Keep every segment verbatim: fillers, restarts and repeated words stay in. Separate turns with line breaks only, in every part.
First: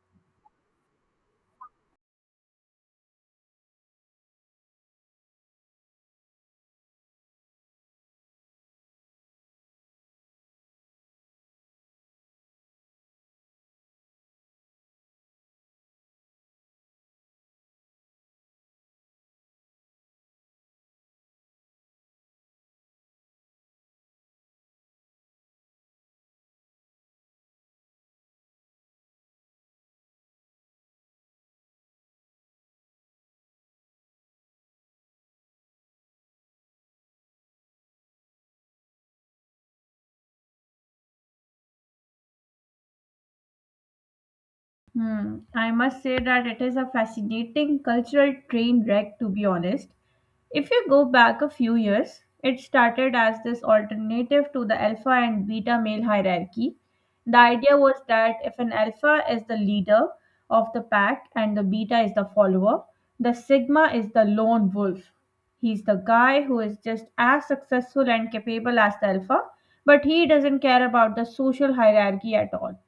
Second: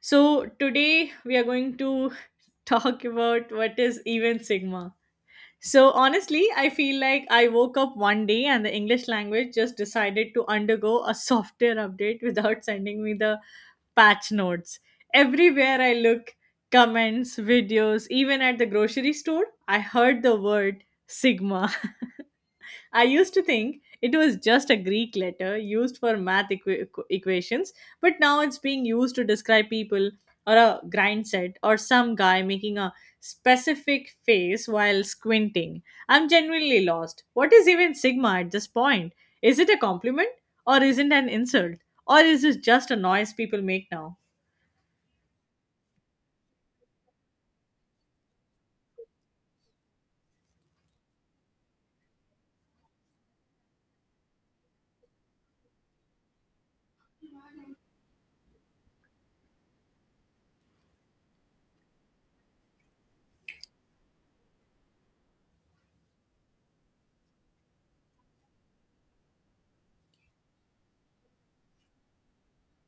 So, today we are going to talk about what is even sigma. So, honestly, I feel like I woke up one day and the English language just decided to undergo a software update without sending me the patch notes. Everywhere I look, comments, videos, even at the grocery store, I heard the word sigma. I used to think it was just a Greek letter used for math equa- equ- equations, but now it's being used to describe people or a grind set or some guy making a specific face while squinting. I'm genuinely lost. What is even sigma at this point? Is it a compliment or is not an insult? Or is it just a noise people make now?
Hmm. I must say that it is a fascinating cultural train wreck, to be honest. If you go back a few years, it started as this alternative to the alpha and beta male hierarchy. The idea was that if an alpha is the leader of the pack and the beta is the follower, the sigma is the lone wolf. He's the guy who is just as successful and capable as the alpha, but he doesn't care about the social hierarchy at all.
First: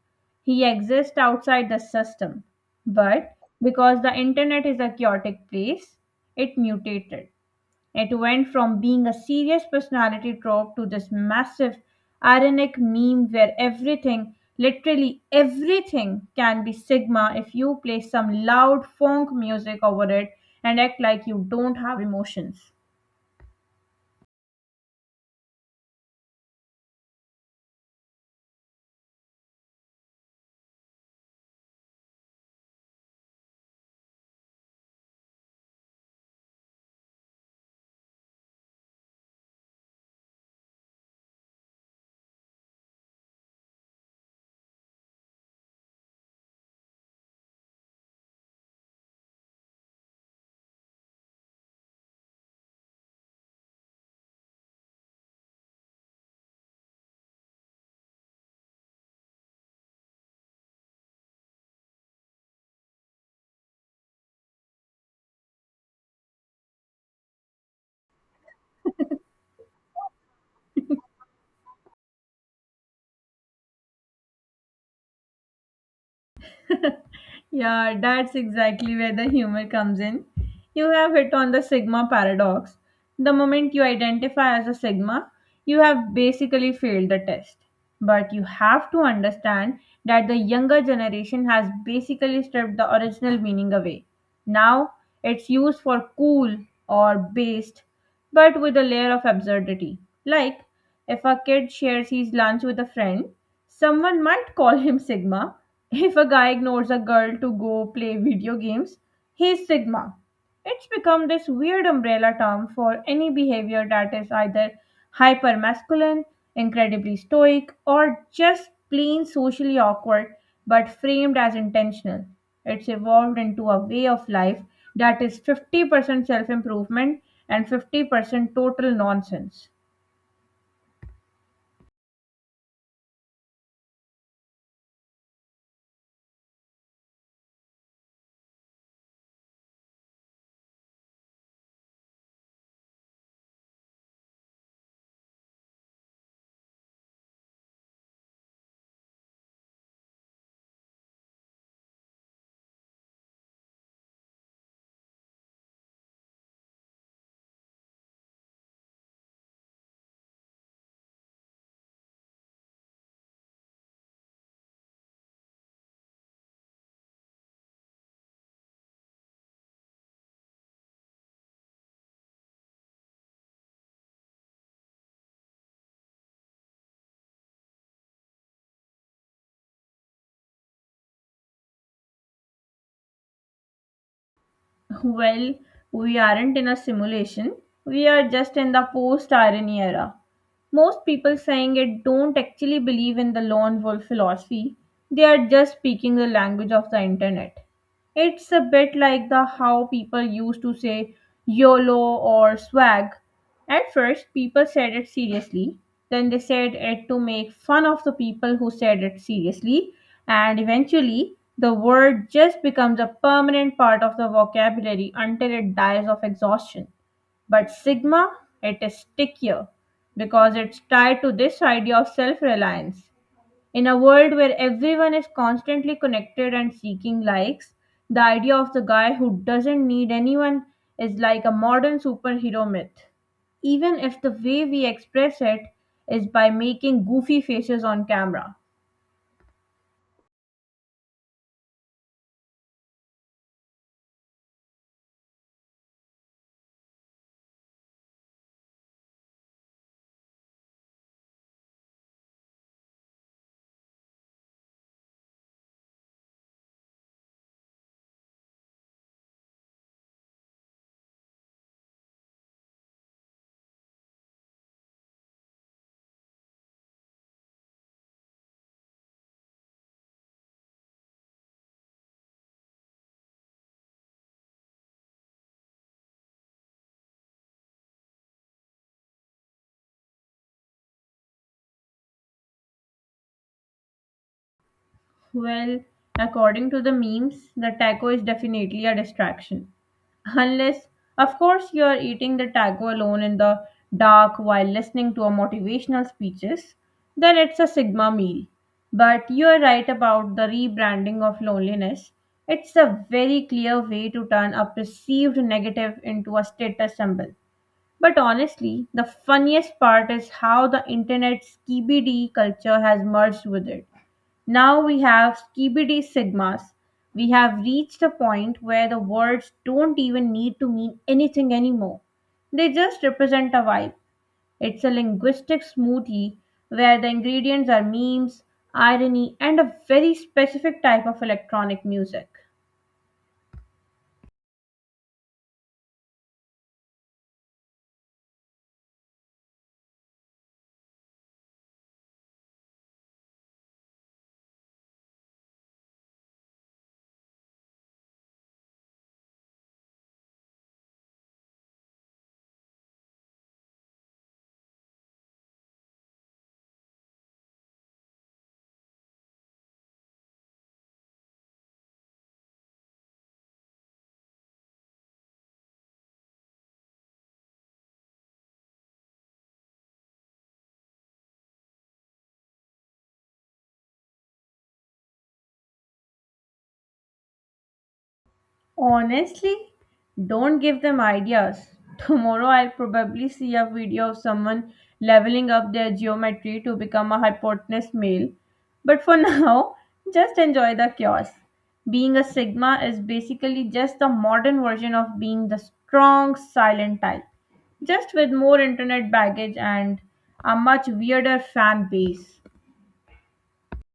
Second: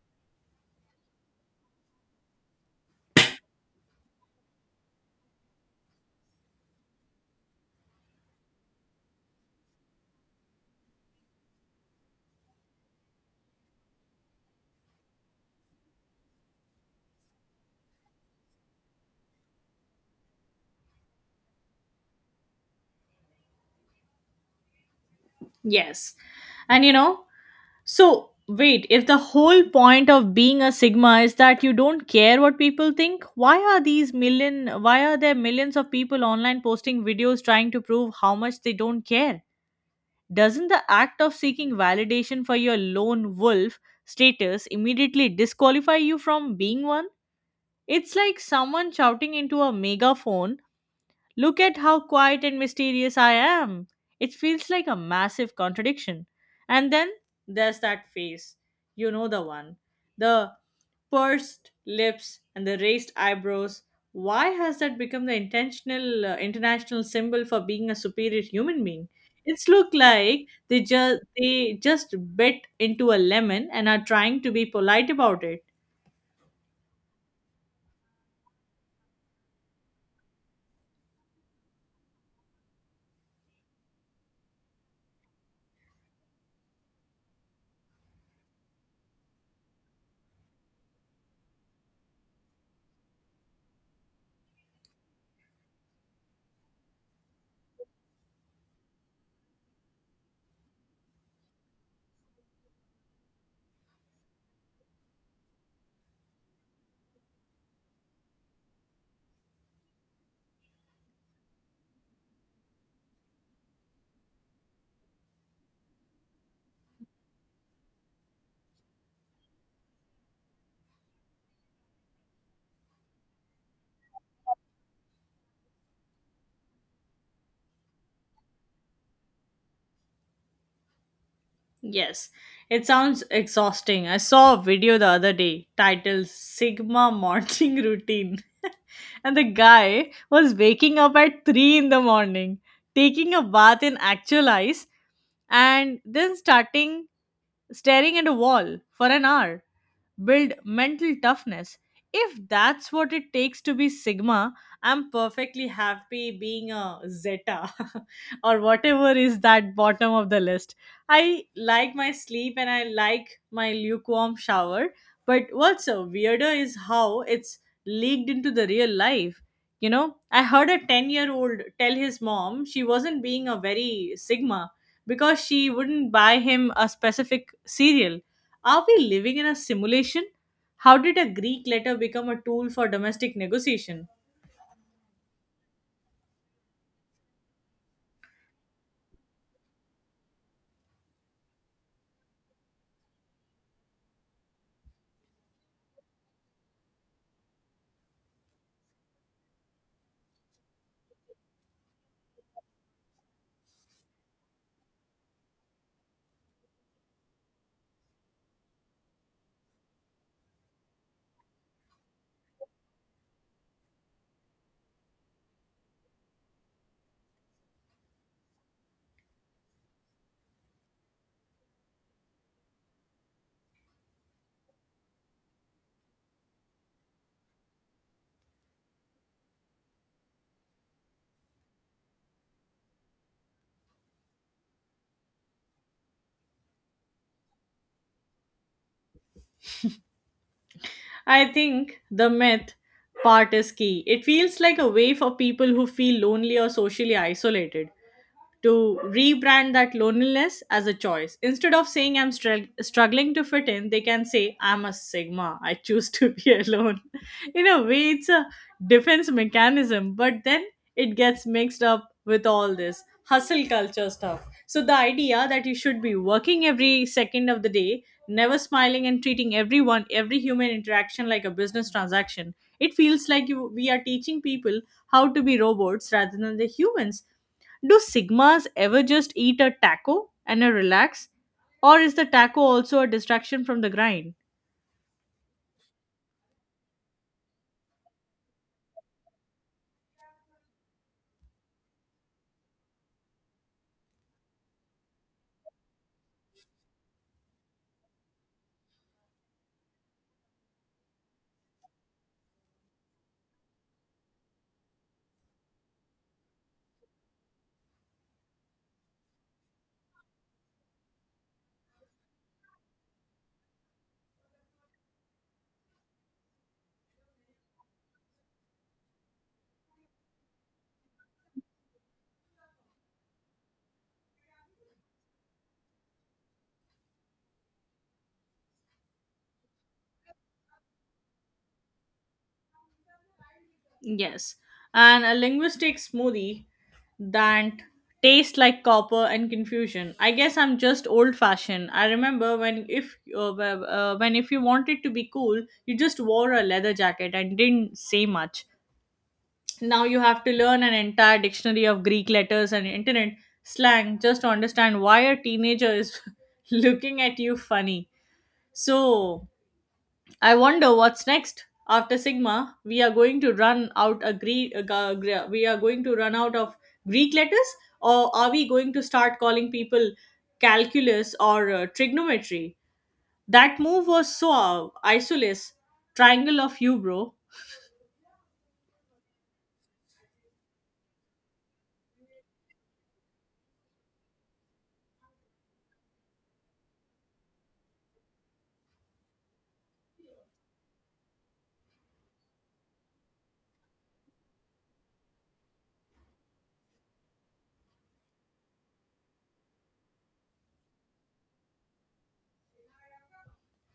He exists outside the system, but because the internet is a chaotic place, it mutated. It went from being a serious personality trope to this massive ironic meme where everything, literally everything, can be Sigma if you play some loud funk music over it and act like you don't have emotions.
Yes. And you know, So, wait, if the whole point of being a sigma is that you don't care what people think, why are these million why are there millions of people online posting videos trying to prove how much they don't care? Doesn't the act of seeking validation for your lone wolf status immediately disqualify you from being one? It's like someone shouting into a megaphone, look at how quiet and mysterious I am. It feels like a massive contradiction. And then there's that face. You know the one. The pursed lips and the raised eyebrows. Why has that become the intentional uh, international symbol for being a superior human being? It's look like they just they just bit into a lemon and are trying to be polite about it.
Yeah, that's exactly where the humor comes in. You have hit on the sigma paradox. The moment you identify as a sigma, you have basically failed the test. But you have to understand that the younger generation has basically stripped the original meaning away. Now it's used for cool or based, but with a layer of absurdity. Like, if a kid shares his lunch with a friend, someone might call him Sigma. If a guy ignores a girl to go play video games, he's Sigma. It's become this weird umbrella term for any behavior that is either hyper masculine, incredibly stoic, or just plain socially awkward but framed as intentional. It's evolved into a way of life that is fifty percent self improvement and fifty percent total nonsense.
Yes, it sounds exhausting. I saw a video the other day titled Sigma Morning Routine, and the guy was waking up at three in the morning, taking a bath in actual ice, and then starting staring at a wall for an hour build mental toughness. If that's what it takes to be Sigma, I'm perfectly happy being a Zeta or whatever is that bottom of the list. I like my sleep and I like my lukewarm shower, but what's a weirder is how it's leaked into the real life. You know, I heard a ten year old tell his mom she wasn't being a very Sigma because she wouldn't buy him a specific cereal. Are we living in a simulation? How did a Greek letter become a tool for domestic negotiation?
Well, we aren't in a simulation. We are just in the post irony era. Most people saying it don't actually believe in the lone wolf philosophy. They are just speaking the language of the internet. It's a bit like the how people used to say YOLO or swag. At first, people said it seriously, then they said it to make fun of the people who said it seriously, and eventually, the word just becomes a permanent part of the vocabulary until it dies of exhaustion. But Sigma, it is stickier because it's tied to this idea of self reliance. In a world where everyone is constantly connected and seeking likes, the idea of the guy who doesn't need anyone is like a modern superhero myth, even if the way we express it is by making goofy faces on camera.
I think the myth part is key. It feels like a way for people who feel lonely or socially isolated to rebrand that loneliness as a choice. Instead of saying I'm strugg- struggling to fit in, they can say I'm a sigma. I choose to be alone. In a way, it's a defense mechanism, but then it gets mixed up with all this hustle culture stuff. So the idea that you should be working every second of the day, never smiling and treating everyone every human interaction like a business transaction, it feels like you, we are teaching people how to be robots rather than the humans. Do sigmas ever just eat a taco and a relax, or is the taco also a distraction from the grind?
Well, according to the memes, the taco is definitely a distraction. Unless, of course, you are eating the taco alone in the dark while listening to a motivational speeches, then it's a Sigma meal. But you are right about the rebranding of loneliness. It's a very clear way to turn a perceived negative into a status symbol. But honestly, the funniest part is how the internet's K B D culture has merged with it. Now we have skibidi sigmas. We have reached a point where the words don't even need to mean anything anymore. They just represent a vibe. It's a linguistic smoothie where the ingredients are memes, irony, and a very specific type of electronic music.
Yes, and a linguistic smoothie that tastes like copper and confusion. I guess I'm just old fashioned. I remember when if uh, wh- uh, when if you wanted to be cool, you just wore a leather jacket and didn't say much. Now you have to learn an entire dictionary of Greek letters and internet slang just to understand why a teenager is looking at you funny. So I wonder what's next. After Sigma, we are going to run out a Greek. We are going to run out of Greek letters, or are we going to start calling people calculus or uh, trigonometry? That move was so uh, isolous. Triangle of you, bro.
Honestly, don't give them ideas. Tomorrow I'll probably see a video of someone leveling up their geometry to become a hypotenuse male. But for now, just enjoy the chaos. Being a Sigma is basically just the modern version of being the strong, silent type, just with more internet baggage and a much weirder fan base.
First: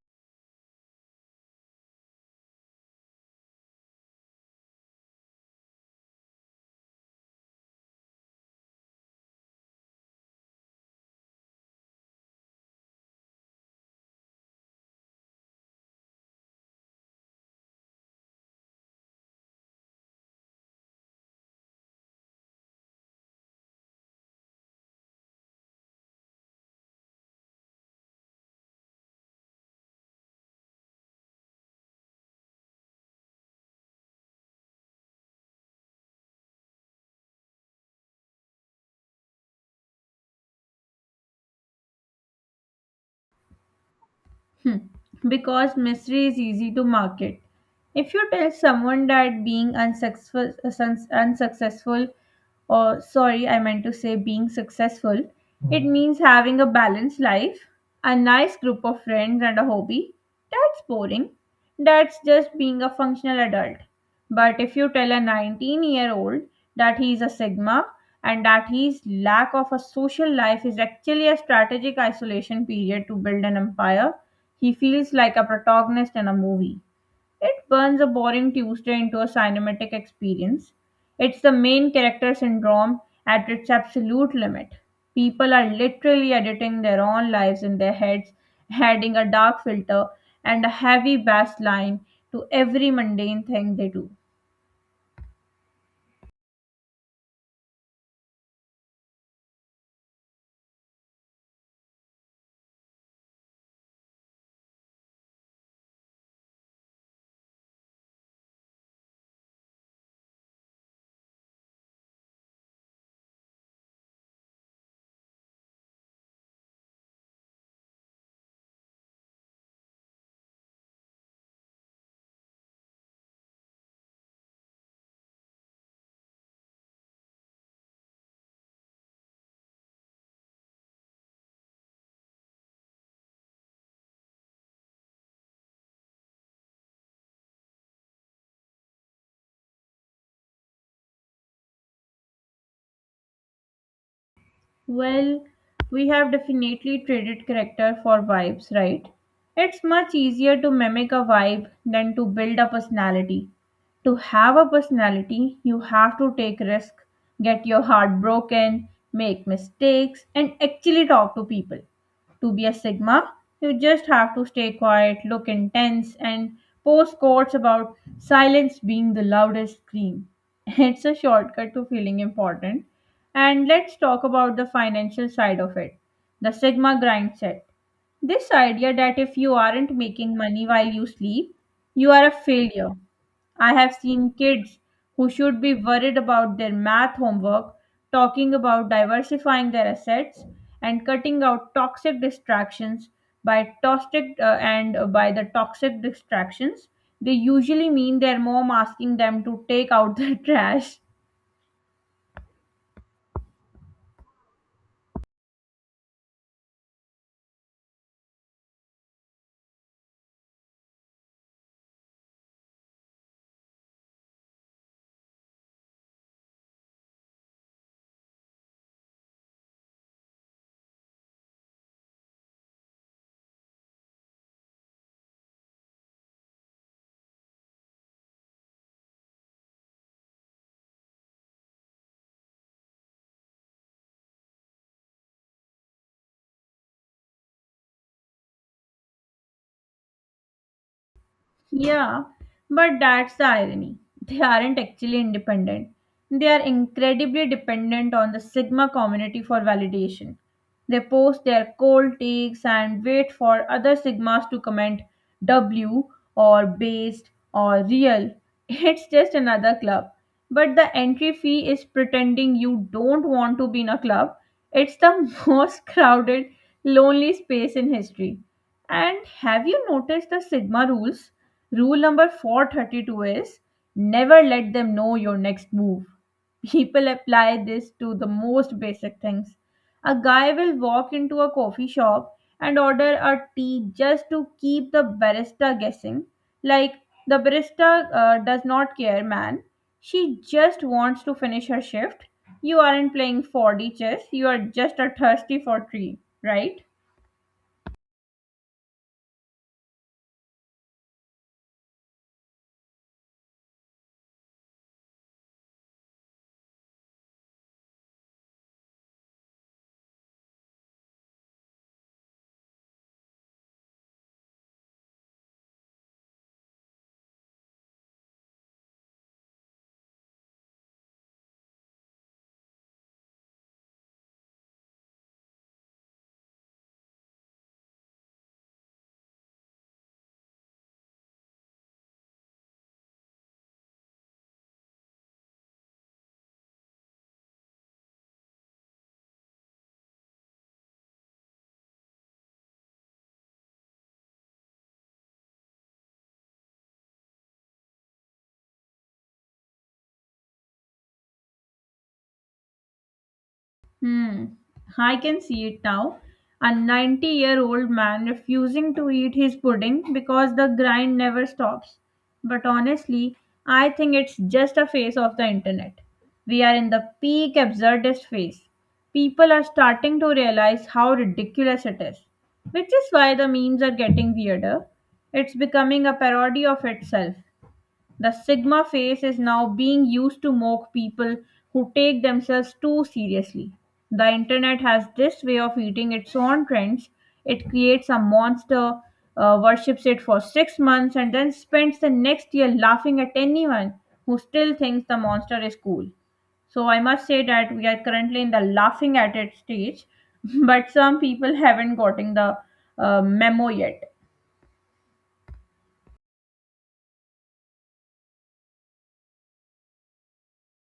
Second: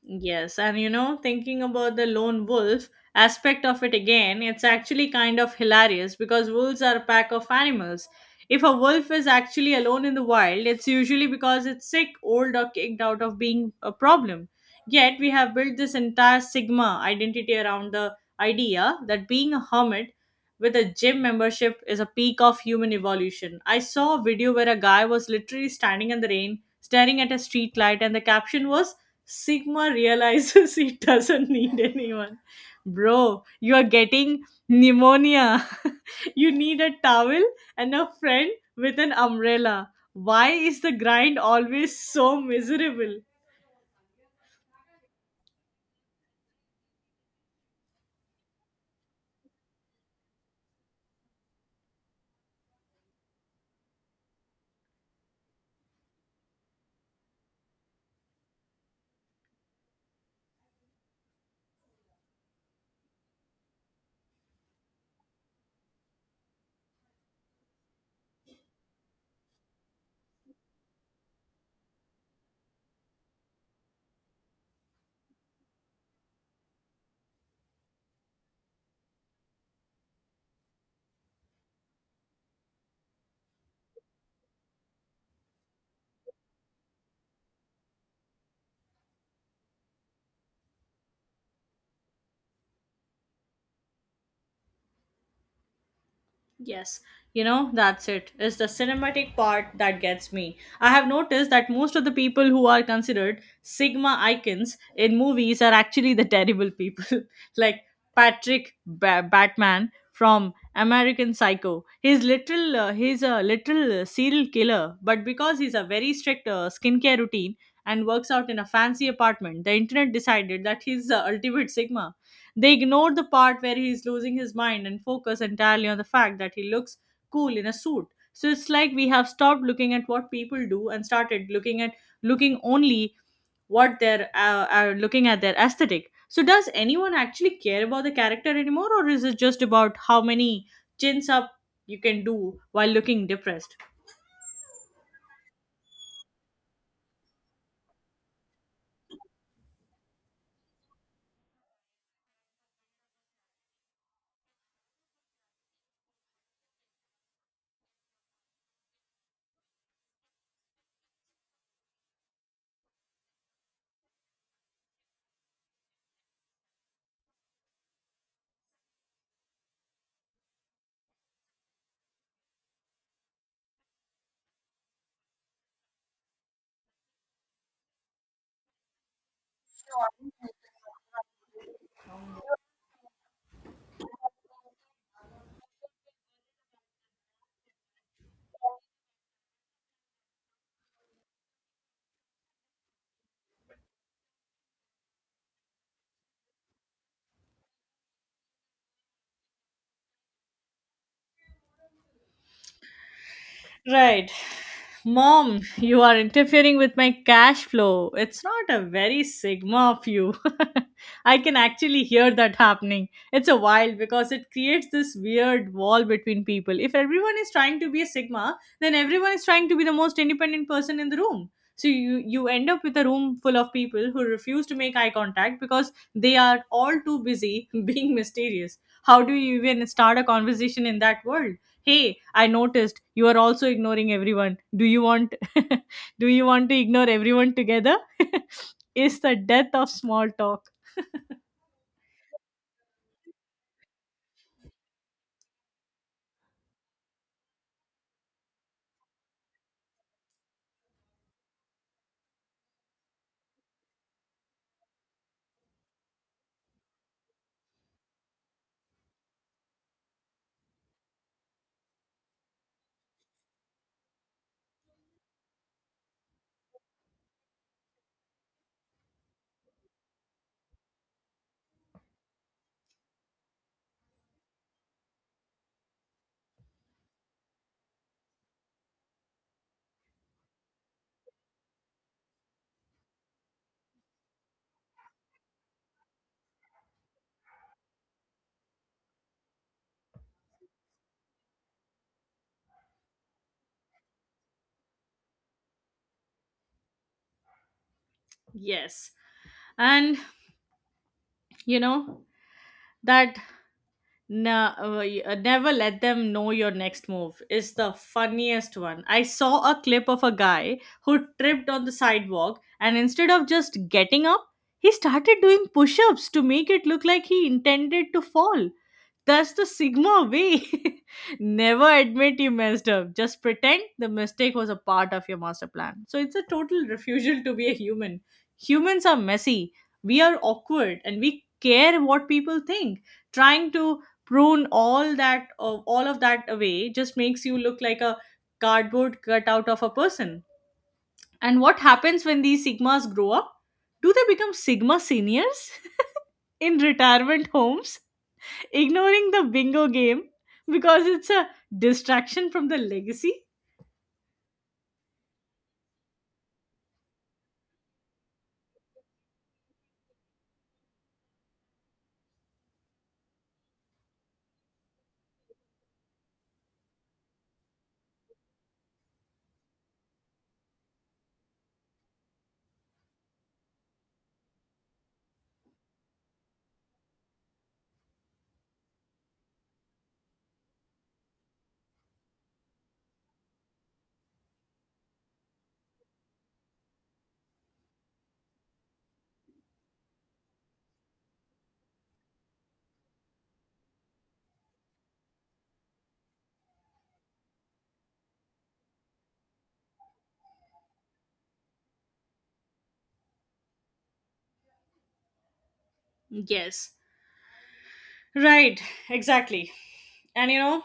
Yes, and you know, thinking about the lone wolf aspect of it again, it's actually kind of hilarious because wolves are a pack of animals. If a wolf is actually alone in the wild, it's usually because it's sick, old, or kicked out of being a problem. Yet, we have built this entire Sigma identity around the idea that being a hermit with a gym membership is a peak of human evolution. I saw a video where a guy was literally standing in the rain, staring at a street light, and the caption was, Sigma realizes he doesn't need anyone. Bro, you are getting pneumonia. You need a towel and a friend with an umbrella. Why is the grind always so miserable?
Hmm. Because mystery is easy to market. If you tell someone that being unsuccessful, sun- unsuccessful, or sorry, I meant to say being successful, it Mhm. means having a balanced life, a nice group of friends, and a hobby. That's boring. That's just being a functional adult. But if you tell a nineteen year old that he is a Sigma and that his lack of a social life is actually a strategic isolation period to build an empire, he feels like a protagonist in a movie. It burns a boring Tuesday into a cinematic experience. It's the main character syndrome at its absolute limit. People are literally editing their own lives in their heads, adding a dark filter and a heavy bass line to every mundane thing they do.
Yes, you know, that's it. It's the cinematic part that gets me. I have noticed that most of the people who are considered Sigma icons in movies are actually the terrible people. Like Patrick ba- Batman from American Psycho. He's literal uh, he's a literal uh, serial killer, but because he's a very strict uh, skincare routine and works out in a fancy apartment, the internet decided that he's the ultimate Sigma. They ignore the part where he's losing his mind and focus entirely on the fact that he looks cool in a suit. So it's like we have stopped looking at what people do and started looking at looking only what they're uh, are looking at their aesthetic. So does anyone actually care about the character anymore, or is it just about how many chins up you can do while looking depressed?
Well, we have definitely traded character for vibes, right? It's much easier to mimic a vibe than to build a personality. To have a personality, you have to take risk, get your heart broken, make mistakes, and actually talk to people. To be a Sigma, you just have to stay quiet, look intense, and post quotes about silence being the loudest scream. It's a shortcut to feeling important. And let's talk about the financial side of it, the Sigma grind set. This idea that if you aren't making money while you sleep, you are a failure. I have seen kids who should be worried about their math homework talking about diversifying their assets and cutting out toxic distractions by toxic uh, and uh, by the toxic distractions they usually mean their mom asking them to take out the trash.
Right. Mom, you are interfering with my cash flow. It's not a very sigma of you. I can actually hear that happening. It's a wild because it creates this weird wall between people. If everyone is trying to be a sigma, then everyone is trying to be the most independent person in the room. So you you end up with a room full of people who refuse to make eye contact because they are all too busy being mysterious. How do you even start a conversation in that world? Hey, I noticed you are also ignoring everyone. Do you want do you want to ignore everyone together? Is the death of small talk.
Yeah, but that's the irony. They aren't actually independent. They are incredibly dependent on the Sigma community for validation. They post their cold takes and wait for other Sigmas to comment W or based or real. It's just another club. But the entry fee is pretending you don't want to be in a club. It's the most crowded, lonely space in history. And have you noticed the Sigma rules? Rule number four thirty-two is never let them know your next move. People apply this to the most basic things. A guy will walk into a coffee shop and order a tea just to keep the barista guessing. Like, the barista uh, does not care, man. She just wants to finish her shift. You aren't playing four D chess, you are just a thirsty for tea, right?
Yes, and you know that na- uh, y- uh, never let them know your next move is the funniest one. I saw a clip of a guy who tripped on the sidewalk, and instead of just getting up, he started doing push-ups to make it look like he intended to fall. That's the Sigma way. Never admit you messed up. Just pretend the mistake was a part of your master plan. So it's a total refusal to be a human. Humans are messy. We are awkward and we care what people think. Trying to prune all that of all of that away just makes you look like a cardboard cutout of a person. And what happens when these sigmas grow up? Do they become sigma seniors in retirement homes? Ignoring the bingo game because it's a distraction from the legacy?
Hmm. I can see it now. A ninety year old man refusing to eat his pudding because the grind never stops. But honestly, I think it's just a phase of the internet. We are in the peak absurdist phase. People are starting to realize how ridiculous it is, which is why the memes are getting weirder. It's becoming a parody of itself. The Sigma face is now being used to mock people who take themselves too seriously. The internet has this way of eating its own trends. It creates a monster, uh, worships it for six months, and then spends the next year laughing at anyone who still thinks the monster is cool. So I must say that we are currently in the laughing at it stage, but some people haven't gotten the uh, memo yet.
Yes. Right, exactly. And you know,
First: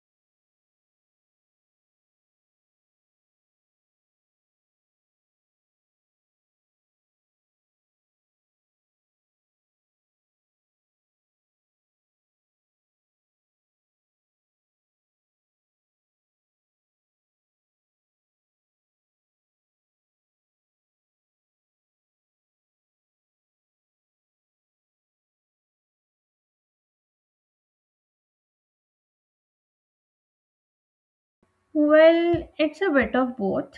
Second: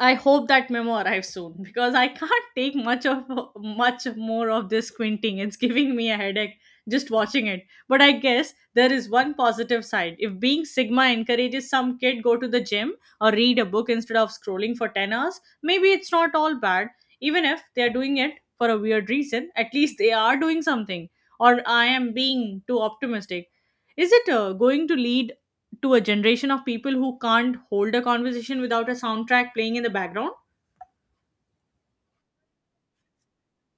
I hope that memo arrives soon because I can't take much of much more of this squinting. It's giving me a headache just watching it. But I guess there is one positive side. If being sigma encourages some kid go to the gym or read a book instead of scrolling for ten hours, maybe it's not all bad. Even if they are doing it for a weird reason, at least they are doing something. Or I am being too optimistic. Is it uh, going to lead to a generation of people who can't hold a conversation without a soundtrack playing in the background?
Well, it's a bit of both.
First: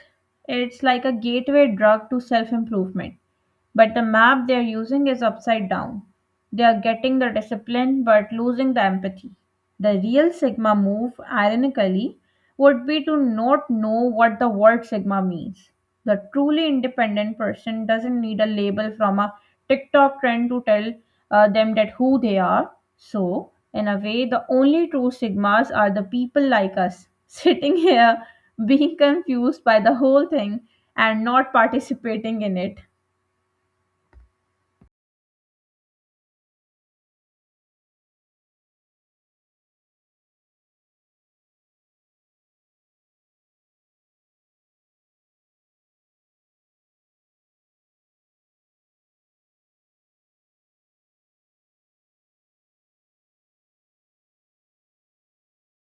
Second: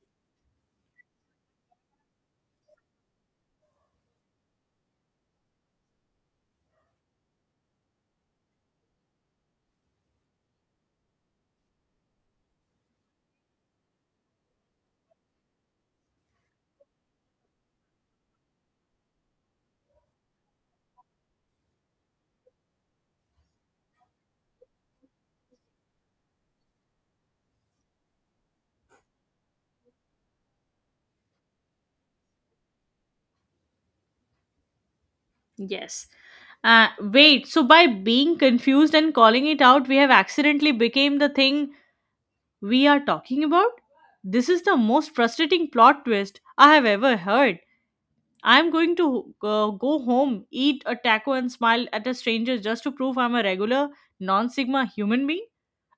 It's like a gateway drug to self improvement. But the map they're using is upside down. They are getting the discipline but losing the empathy. The real Sigma move, ironically, would be to not know what the word Sigma means. The truly independent person doesn't need a label from a TikTok trend to tell uh, them that who they are. So, in a way, the only true Sigmas are the people like us, sitting here being confused by the whole thing and not participating in it.
Yes. Uh, wait, so by being confused and calling it out, we have accidentally became the thing we are talking about? This is the most frustrating plot twist I have ever heard. I'm going to uh, go home, eat a taco, and smile at a stranger just to prove I'm a regular, non Sigma human being.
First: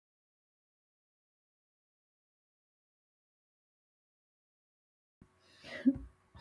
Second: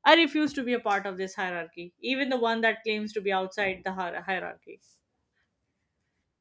I refuse to be a part of this hierarchy, even the one that claims to be outside the hier- hierarchy.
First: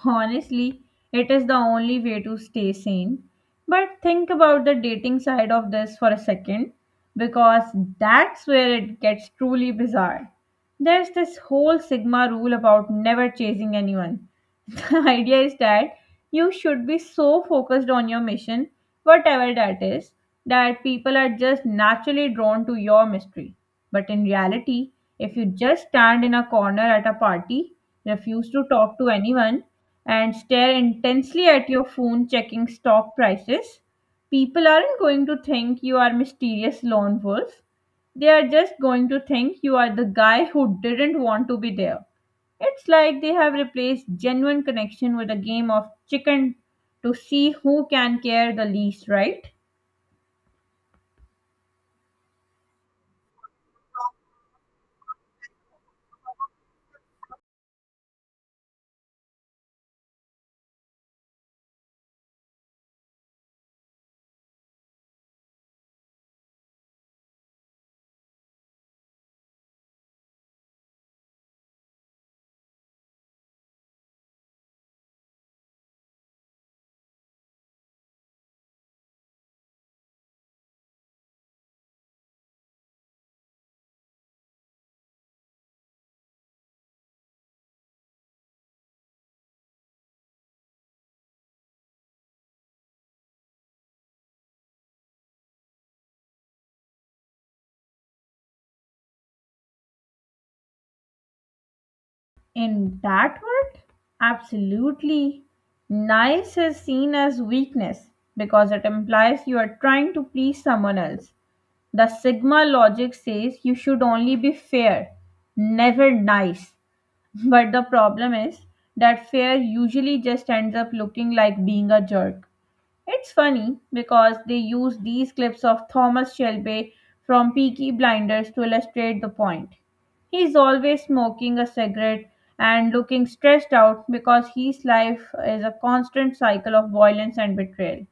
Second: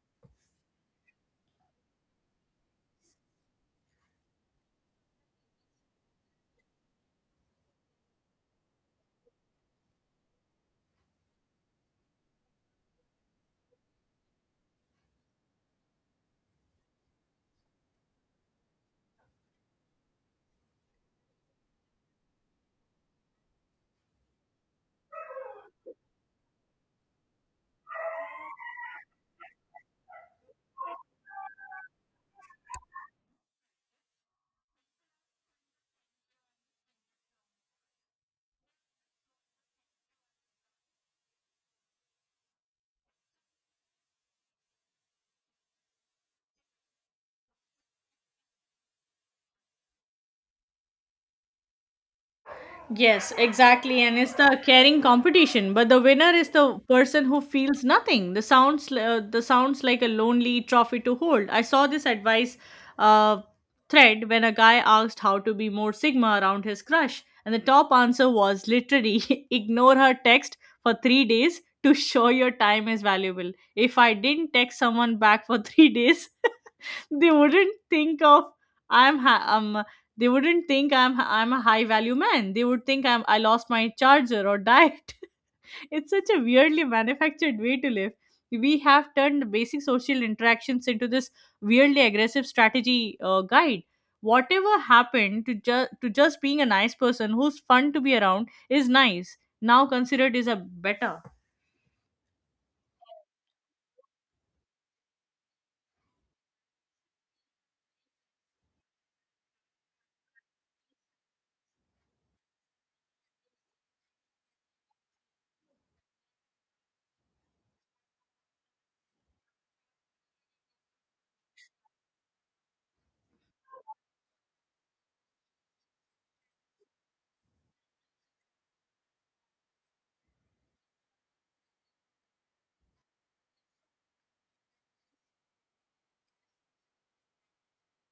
Honestly, it is the only way to stay sane. But think about the dating side of this for a second, because that's where it gets truly bizarre. There's this whole Sigma rule about never chasing anyone. The idea is that you should be so focused on your mission, whatever that is, that people are just naturally drawn to your mystery. But in reality, if you just stand in a corner at a party, refuse to talk to anyone, and stare intensely at your phone checking stock prices, people aren't going to think you are mysterious lone wolf. They are just going to think you are the guy who didn't want to be there. It's like they have replaced genuine connection with a game of chicken to see who can care the least, right?
Yes, exactly. And it's the caring competition, but the winner is the person who feels nothing. The sounds uh, the sounds like a lonely trophy to hold. I saw this advice uh, thread when a guy asked how to be more sigma around his crush, and the top answer was literally ignore her text for three days to show your time is valuable. If I didn't text someone back for three days, they wouldn't think of I'm ha- um they wouldn't think I'm I'm a high value man. They would think I'm I lost my charger or diet. It's such a weirdly manufactured way to live. We have turned basic social interactions into this weirdly aggressive strategy uh, guide. Whatever happened to just to just being a nice person who's fun to be around is nice now considered is a better.
In that world, absolutely. Nice is seen as weakness because it implies you are trying to please someone else. The Sigma logic says you should only be fair, never nice. But the problem is that fair usually just ends up looking like being a jerk. It's funny because they use these clips of Thomas Shelby from Peaky Blinders to illustrate the point. He's always smoking a cigarette and looking stressed out because his life is a constant cycle of violence and betrayal.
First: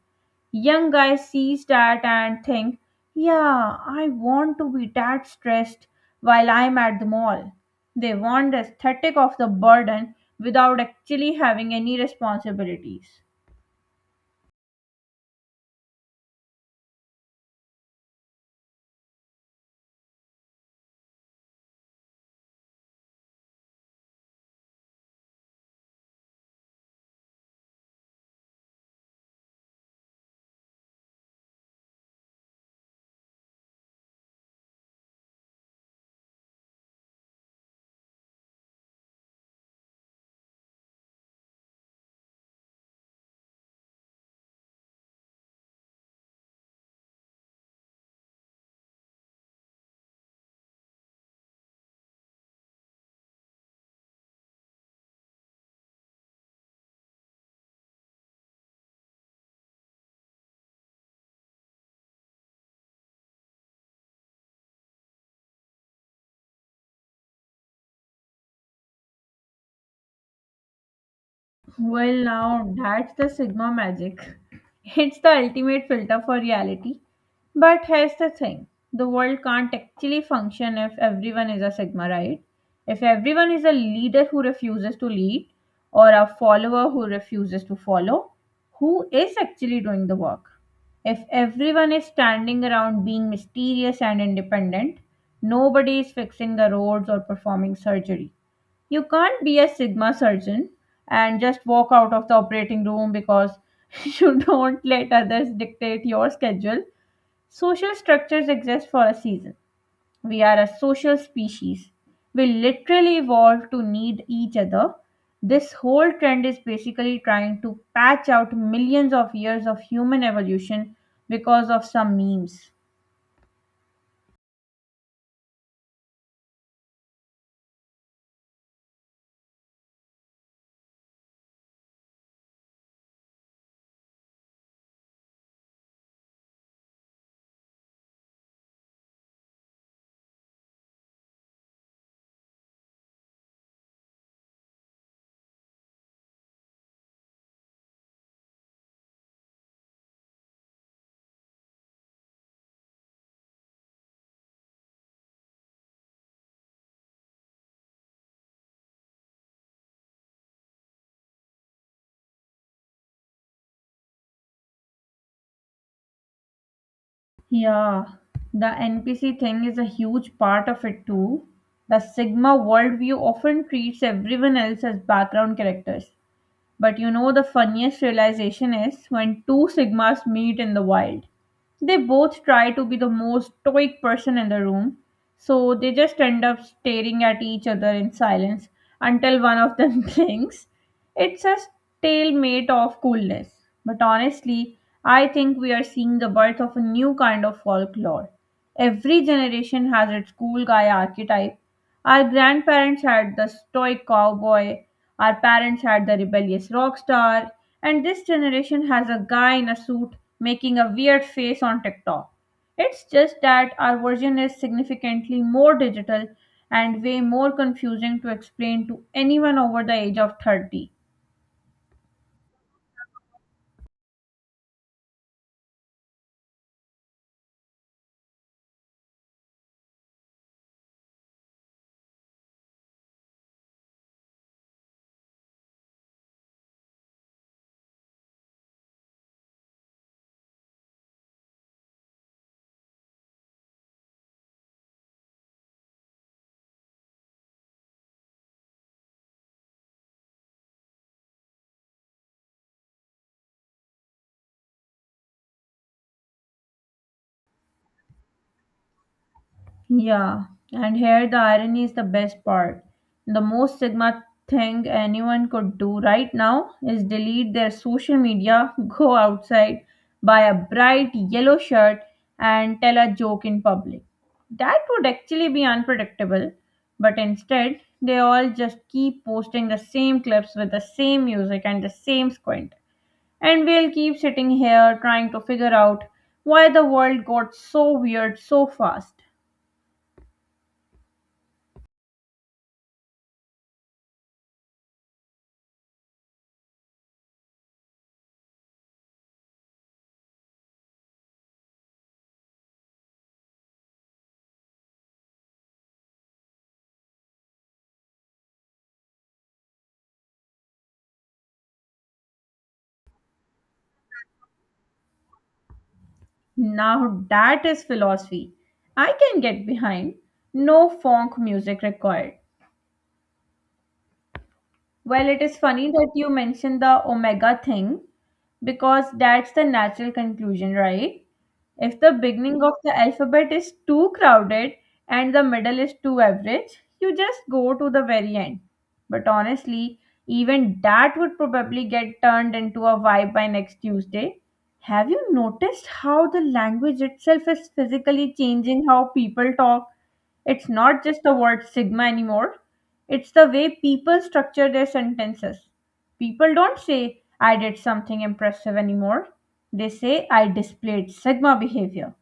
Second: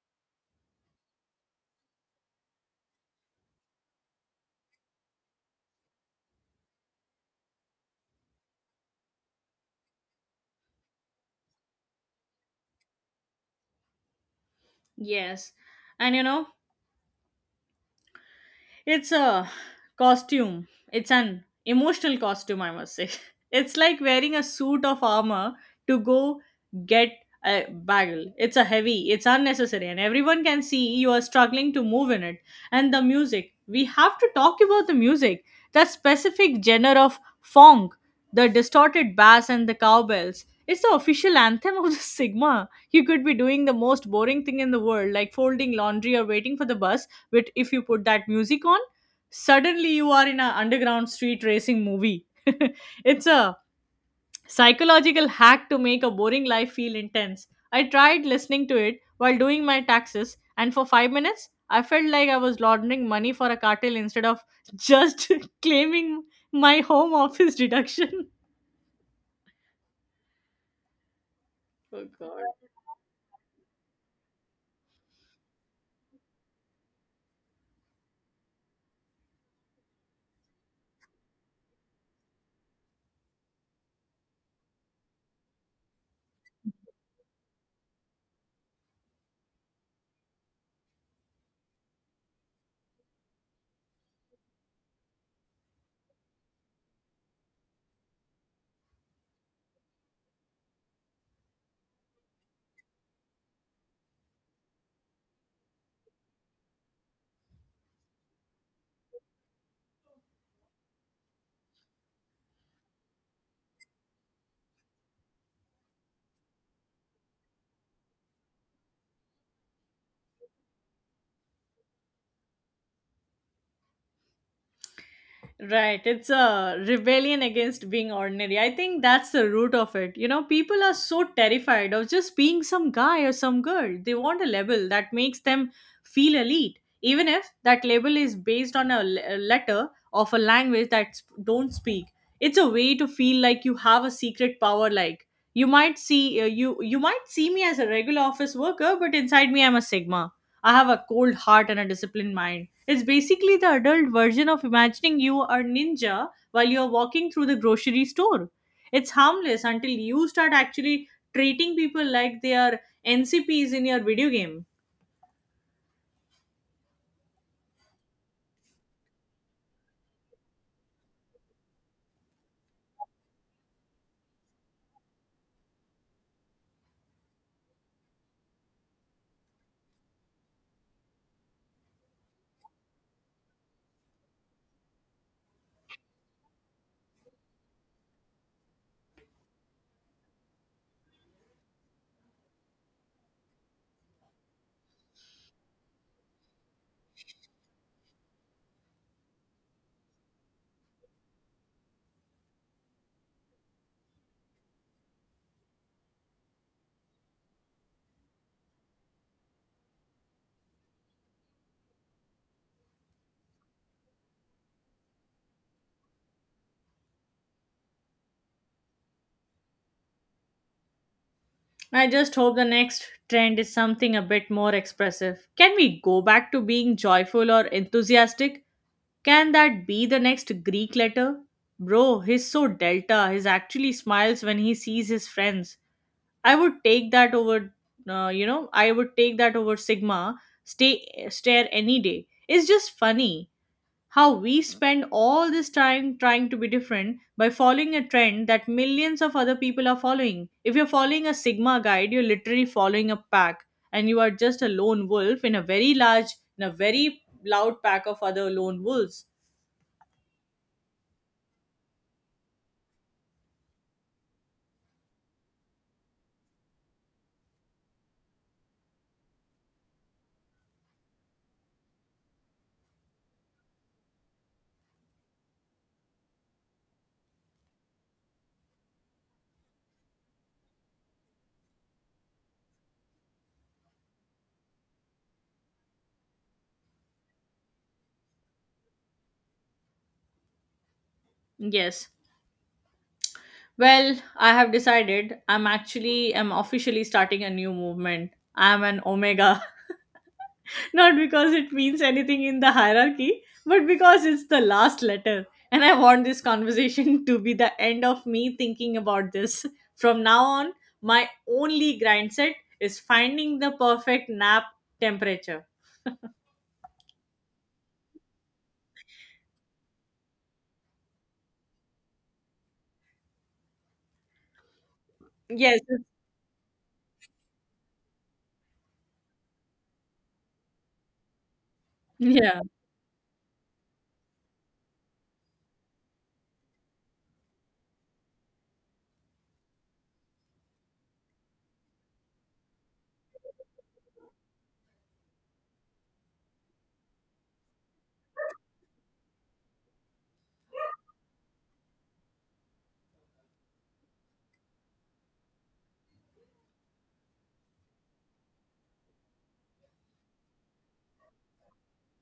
Young guys sees that and think, yeah, I want to be that stressed while I'm at the mall. They want the aesthetic of the burden without actually having any responsibilities.
Yes. And you know, it's a costume. It's an emotional costume, I must say. It's like wearing a suit of armor to go get a bagel. It's a heavy, it's unnecessary, and everyone can see you are struggling to move in it. And the music. We have to talk about the music. That specific genre of funk, the distorted bass and the cowbells. It's the official anthem of the Sigma. You could be doing the most boring thing in the world, like folding laundry or waiting for the bus, but if you put that music on, suddenly you are in an underground street racing movie. It's a psychological hack to make a boring life feel intense. I tried listening to it while doing my taxes, and for five minutes I felt like I was laundering money for a cartel instead of just claiming my home office deduction. Oh
Well,
god.
now that's the Sigma magic. It's the ultimate filter for reality. But here's the thing, the world can't actually function if everyone is a Sigma, right? If everyone is a leader who refuses to lead or a follower who refuses to follow, who is actually doing the work? If everyone is standing around being mysterious and independent, nobody is fixing the roads or performing surgery. You can't be a Sigma surgeon and just walk out of the operating room because you don't let others dictate your schedule. Social structures exist for a season. We are a social species. We literally evolved to need each other. This whole trend is basically trying to patch out millions of years of human evolution because of some memes.
Right. It's a rebellion against being ordinary. I think that's the root of it. You know, people are so terrified of just being some guy or some girl. They want a label that makes them feel elite, even if that label is based on a le- a letter of a language that sp- don't speak. It's a way to feel like you have a secret power. Like you might see uh, you you might see me as a regular office worker, but inside me I'm a sigma. I have a cold heart and a disciplined mind. It's basically the adult version of imagining you are ninja while you're walking through the grocery store. It's harmless until you start actually treating people like they are N C Ps in your video game.
Yeah, the N P C thing is a huge part of it too. The Sigma worldview often treats everyone else as background characters. But you know, the funniest realization is when two Sigmas meet in the wild. They both try to be the most stoic person in the room, so they just end up staring at each other in silence until one of them blinks. It's a stalemate of coolness. But honestly, I think we are seeing the birth of a new kind of folklore. Every generation has its cool guy archetype, our grandparents had the stoic cowboy, our parents had the rebellious rock star, and this generation has a guy in a suit making a weird face on TikTok. It's just that our version is significantly more digital and way more confusing to explain to anyone over the age of thirty.
I just hope the next trend is something a bit more expressive. Can we go back to being joyful or enthusiastic? Can that be the next Greek letter? Bro, he's so delta. He actually smiles when he sees his friends. I would take that over, uh, you know, I would take that over Sigma, stay, stare any day. It's just funny how we spend all this time trying to be different by following a trend that millions of other people are following. If you're following a Sigma guide, you're literally following a pack, and you are just a lone wolf in a very large, in a very loud pack of other lone wolves.
Yeah, and here the irony is the best part. The most Sigma thing anyone could do right now is delete their social media, go outside, buy a bright yellow shirt, and tell a joke in public. That would actually be unpredictable, but instead, they all just keep posting the same clips with the same music and the same squint. And we'll keep sitting here trying to figure out why the world got so weird so fast.
Yes. Well, I have decided I'm actually am officially starting a new movement. I'm an omega. Not because it means anything in the hierarchy, but because it's the last letter. And I want this conversation to be the end of me thinking about this. From now on, my only grind set is finding the perfect nap temperature.
Now that is philosophy I can get behind. No funk music required. Well, it is
Yes.
funny
It's-
that you mentioned the omega thing because that's the natural conclusion, right? If the
yeah.
beginning of the alphabet is too crowded and the middle is too average, you just go to the very end. But honestly, even that would probably get turned into a vibe by next Tuesday. Have you noticed how the language itself is physically changing how people talk? It's not just the word sigma anymore. It's the way people structure their sentences. People don't say, I did something impressive anymore. They say, I displayed Sigma behavior.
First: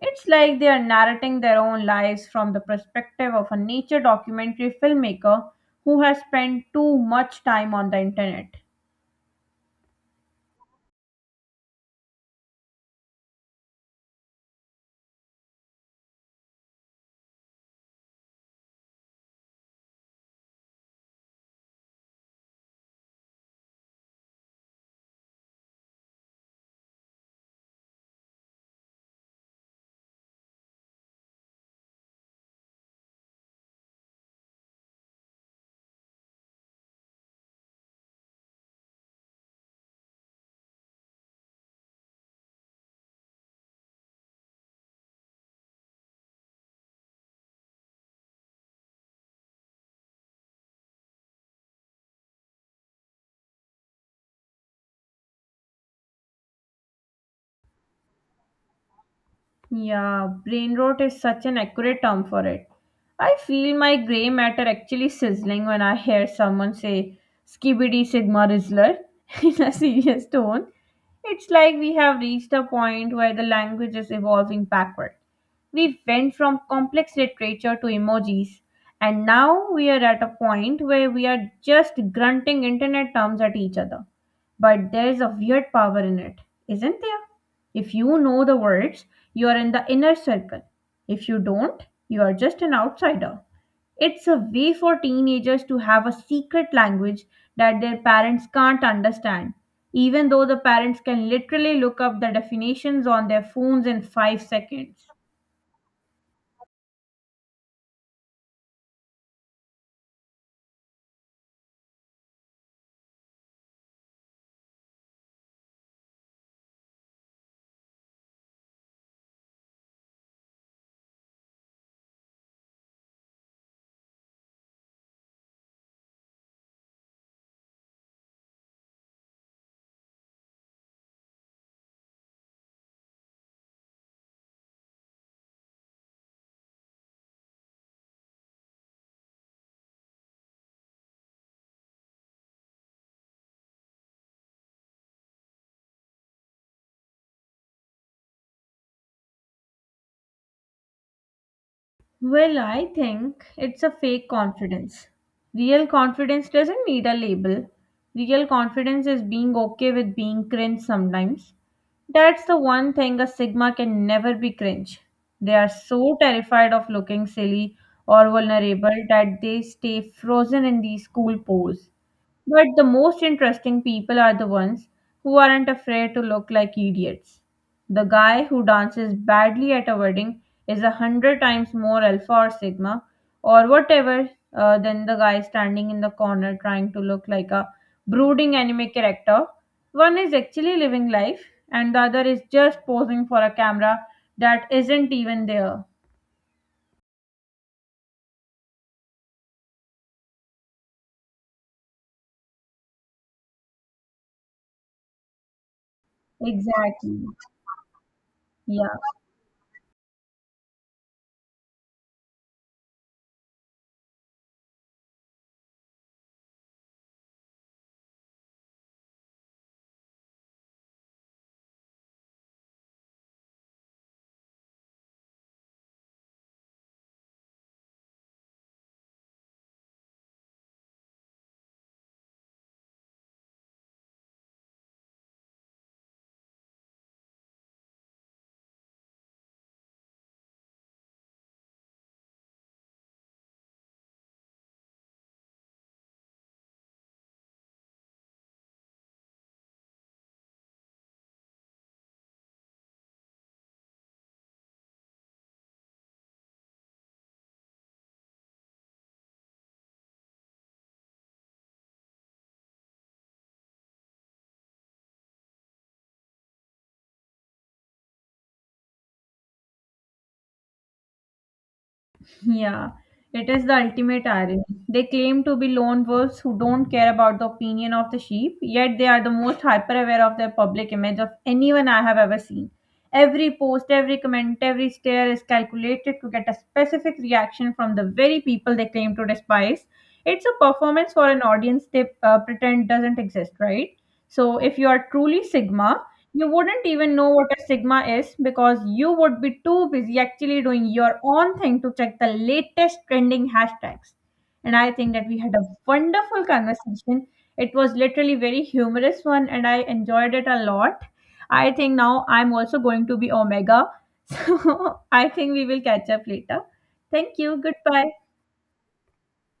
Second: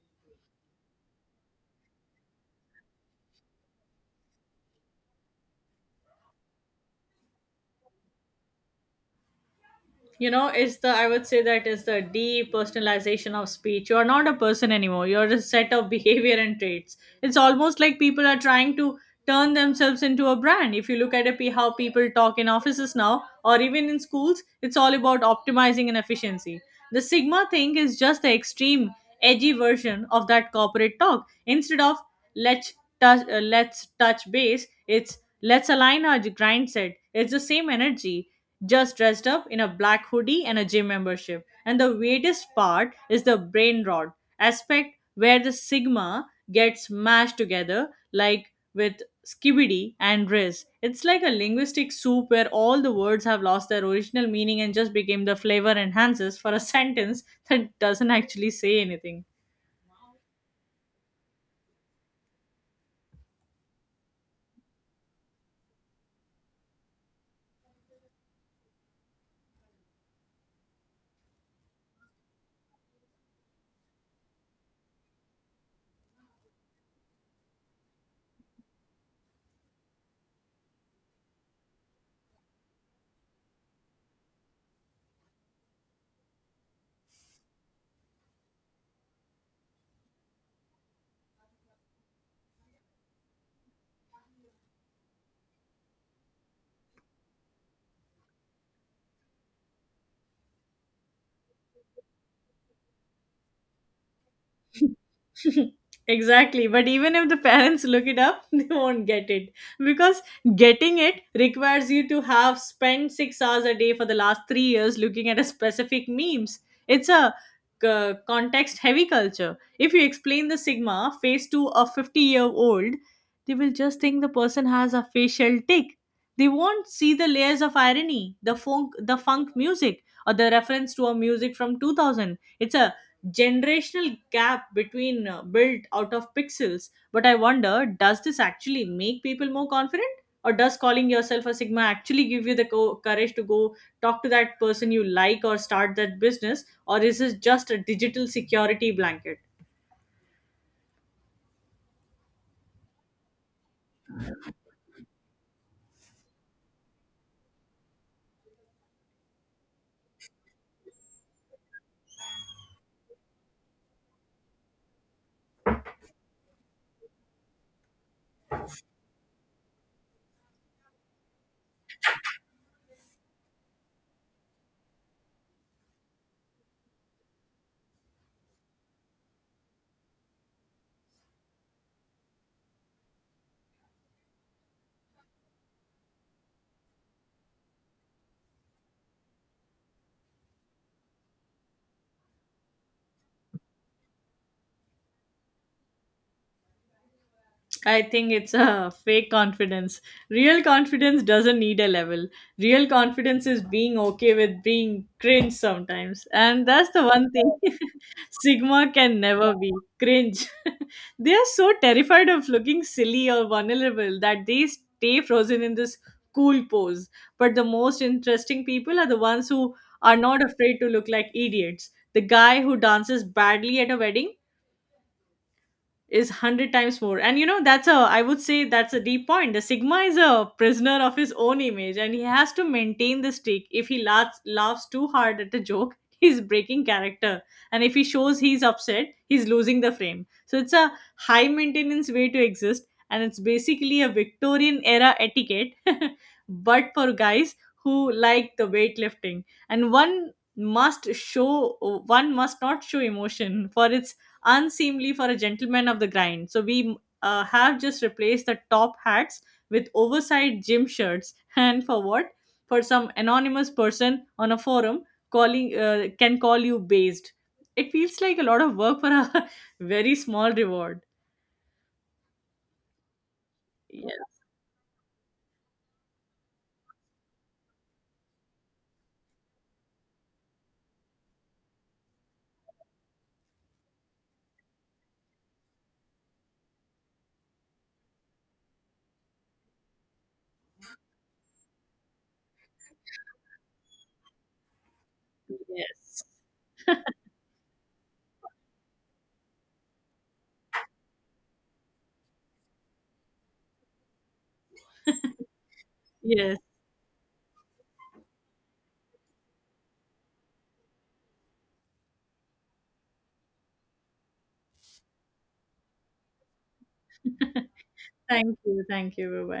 It's like they are narrating their own lives from the perspective of a nature documentary filmmaker who has spent too much time on the internet.
You know, it's the— I would say that is the depersonalization of speech. You are not a person anymore, you're a set of behavior and traits. It's almost like people are trying to turn themselves into a brand. If you look at a p how people talk in offices now or even in schools, it's all about optimizing and efficiency. The sigma thing is just the extreme edgy version of that corporate talk. Instead of let's touch, uh, let's touch base, it's let's align our grind set. It's the same energy, just dressed up in a black hoodie and a gym membership. And the weirdest part is the brain rot aspect, where the sigma gets mashed together, like with skibidi and riz. It's like a linguistic soup where all the words have lost their original meaning and just became the flavor enhancers for a sentence that doesn't actually say anything.
Yeah, brain rot is such an accurate term for it. I feel my grey matter actually sizzling when I hear someone say skibidi sigma rizzler in a serious tone. It's like we have reached a point where the language is evolving backward. We went from complex literature to emojis, and now we are at a point where we are just grunting internet terms at each other, but there's a weird power in it, isn't there? If you know the words, you are in the inner circle. If you don't, you are just an outsider. It's a way for teenagers to have a secret language that their parents can't understand, even though the parents can literally look up the definitions on their phones in five seconds.
Exactly. But even if the parents look it up, they won't get it. Because getting it requires you to have spent six hours a day for the last three years looking at a specific memes. It's a uh, context heavy culture. If you explain the Sigma face to a fifty year old, they will just think the person has a facial tic. They won't see the layers of irony, the funk, the funk music, or the reference to a music from two thousand. It's a generational gap between uh, built out of pixels. But I wonder, does this actually make people more confident, or does calling yourself a sigma actually give you the co- courage to go talk to that person you like or start that business, or is this just a digital security blanket?
Well, I think it's a fake confidence. Real confidence doesn't need a label. Real confidence is being okay with being cringe sometimes. That's the one thing a Sigma can never be cringe. They are so terrified of looking silly or vulnerable that they stay frozen in these cool pose. But the most interesting people are the ones who aren't afraid to look like idiots. The guy who dances badly at a wedding is a hundred times more alpha or sigma or whatever uh, than the guy standing in the corner trying to look like a brooding anime character. One is actually living life, and the other is just posing for a camera that isn't even there.
I think it's a fake confidence. Real confidence doesn't need a level. Real confidence is being okay with being cringe sometimes. And that's the
Exactly.
one thing
Yeah.
Sigma can never be, cringe. They are so terrified of looking silly or vulnerable that they stay frozen in this cool pose. But the most interesting people are the ones who are not afraid to look like idiots. The guy who dances badly at a wedding is one hundred times more. And you know, that's a— I would say that's a deep point. The sigma is a prisoner of his own image, and he has to maintain the streak. If he laughs laughs too hard at a joke, he's breaking character, and if he shows he's upset, he's losing the frame. So it's a high maintenance way to exist, and it's basically a victorian era etiquette. But for guys who like the weightlifting, and one must show one must not show emotion, for it's unseemly for a gentleman of the grind. So we uh, have just replaced the top hats with oversized gym shirts. And for what? For some anonymous person on a forum calling uh, can call you based. It feels like a lot of work for a very small reward.
Yeah, it is the ultimate
Yes.
irony. They claim to be lone wolves who don't care about the opinion of the sheep, yet they are the most hyper aware of their public image of anyone I have ever seen. Every post, every comment, every stare is calculated to get a specific reaction from the very people they claim to despise. It's a performance for an audience they uh, pretend doesn't exist, right? So, if you are truly Sigma,
Yes.
you wouldn't even know what a sigma is because you would be too busy actually doing your own thing to check the latest trending hashtags. And I think that we had a wonderful
Yes.
conversation. It was literally very humorous one and I enjoyed it a lot. I think now I'm also going to be Omega. So I think we will catch up later. Thank you. Goodbye.
Thank you. Thank you. Bye